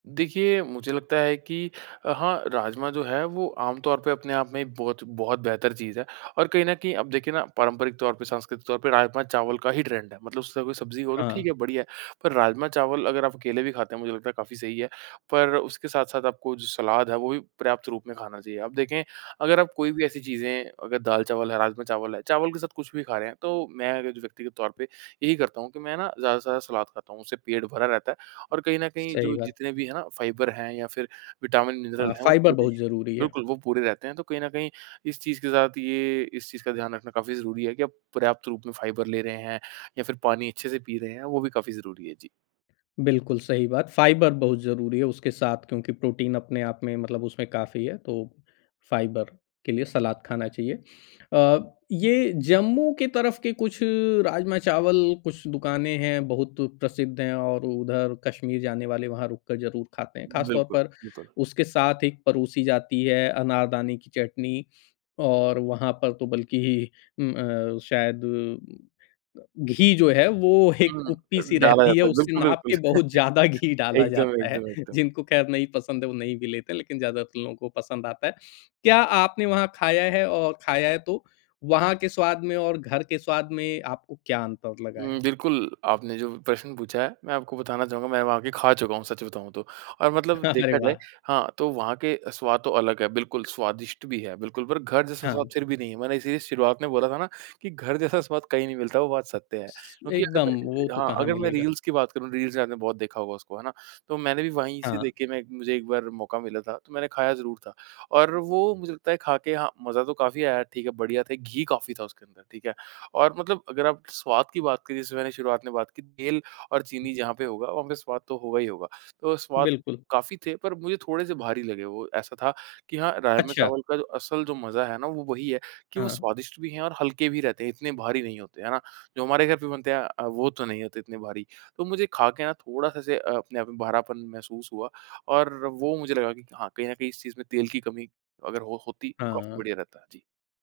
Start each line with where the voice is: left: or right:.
right: देखिए, मुझे लगता है कि अ, हाँ, राजमा जो है वो आमतौर पे अपने आप में ही बहुत बहुत बेहतर चीज़ है और कहीं न कहीं अब देखिए ना, पारंपरिक तौर पे सांस्कृतिक तौर पे राजमा-चावल का ही ट्रेंड है। मतलब सभी सब्ज़ी हो तो
left: हाँ।
right: ठीक है, बढ़िया है पर राजमा-चावल अगर आप अकेले भी खाते हैं, मुझे लगता है काफ़ी सही है। पर उसके साथ-साथ आपको जो सलाद है, वो भी पर्याप्त रूप में खाना चाहिए। अब देखें अगर आप कोई भी ऐसी चीज़ें अगर दाल-चावल है, राजमा-चावल है, चावल के साथ कुछ भी खा रहे हैं तो मैं अगर जो व्यक्तिगत तौर पे यही करता हूँ कि मैं ना ज़्यादा से ज़्यादा सलाद खाता हूँ, उससे पेट भरा रहता है और कहीं न कहीं
left: सही
right: जो
left: बात।
right: जितने भी हैं ना फाइबर हैं या फिर विटामिन, मिनरल
left: हाँ,
right: हैं, वो
left: फाइबर
right: पूरे
left: बहुत ज़रूरी है।
right: बिल्कुल वो पूरे रहते हैं। तो कहीं न कहीं इस चीज़ के साथ ये इस चीज़ का ध्यान रखना काफ़ी ज़रूरी है कि आप पर्याप्त रूप में फाइबर ले रहे हैं या फिर पानी अच्छे से पी रहे हैं, वो भी काफ़ी ज़रूरी है। जी।
left: बिल्कुल सही बात। फाइबर बहुत ज़रूरी है उसके साथ क्योंकि प्रोटीन अपने आप में मतलब उसमें काफ़ी है तो फाइबर के लिए सलाद खाना चाहिए। अ, ये जम्मू के तरफ के कुछ राजमा-चावल, कुछ दुकानें हैं, बहुत प्रसिद्ध हैं और उधर कश्मीर जाने वाले वहाँ रुक कर ज़रूर खाते हैं। ख़ासतौर
right: बिल्कुल,
left: पर
right: बिल्कुल।
left: उसके साथ एक परोसी जाती है अनारदाने की चटनी और वहाँ पर तो बल्कि उम, अ, शायद घ घी जो है, वो एक
right: हुँ, अम,
left: कुप्पी-सी
right: डाला
left: रहती है,
right: जाता है,
left: उससे
right: बिल्कुल,
left: नाप
right: बिल्कुल।
left: के बहुत ज़्यादा घी डाला
right: एकदम,
left: जाता है।
right: एकदम, एकदम।
left: जिनको खैर नहीं पसंद है, वो नहीं भी लेते हैं लेकिन ज़्यादातर लोगों को पसंद आता है। क्या आपने वहाँ खाया है और खाया है तो वहाँ के स्वाद में और घर के स्वाद में आपको क्या अंतर लगा
right: उम,
left: है?
right: बिल्कुल, आपने जो प्रश्न पूछा है, मैं आपको बताना चाहूँगा मैं वहाँ आ के खा चुका हूँ, सच बताऊँ तो और मतलब
left: अरे
right: देखा जाए
left: वाह!
right: हाँ, तो वहाँ के अ, स्वाद तो अलग है, बिल्कुल स्वादिष्ट भी है बिल्कुल पर घर जैसा स्वाद
left: हाँ।
right: फिर भी नहीं है। मैंने इसीलिए शुरुआत में बोला था ना, कि घर जैसा स्वाद कहीं नहीं मिलता, वो बात सत्य है। क्योंकि अगर मैं
left: एकदम, वो तो
right: हाँ,
left: कहाँ
right: अगर मैं
left: मिलेगा।
right: रील्स की बात करूँ, रील्स से आपने बहुत देखा होगा उसको है ना? तो मैंने भी वहीं से
left: हाँ।
right: देख के मैं एक मुझे एक बार मौका मिला था तो मैंने खाया ज़रूर था और वो मुझे लगता है खा के हाँ, मज़ा तो काफ़ी आया ठीक है? बढ़िया था, घी काफ़ी था उसके अंदर ठीक है? और मतलब अगर आप स्वाद की बात की, जैसे मैंने शुरुआत में बात की तेल और चीनी जहाँ पे होगा, वहाँ पे स्वाद तो होगा ही होगा। तो स्वाद
left: बिल्कुल।
right: काफ़ी थे पर मुझे थोड़े-से भारी लगे वो। ऐसा था कि हाँ,
left: अच्छा।
right: राजमा-चावल का जो असल जो मज़ा है ना, वो वही है कि वो
left: हाँ।
right: स्वादिष्ट भी हैं और हल्के भी रहते हैं। इतने भारी नहीं होते है ना? जो हमारे घर पे बनते हैं अ, वो तो नहीं होते इतने भारी। तो मुझे खा के ना थोड़ा-सा ऐसे अ, अपने आप में भरापन महसूस हुआ और वो मुझे लगा कि हाँ, कहीं न कहीं इस चीज़ में तेल की कमी अगर हो होती तो काफ़ी
left: हाँ।
right: बढ़िया रहता। जी।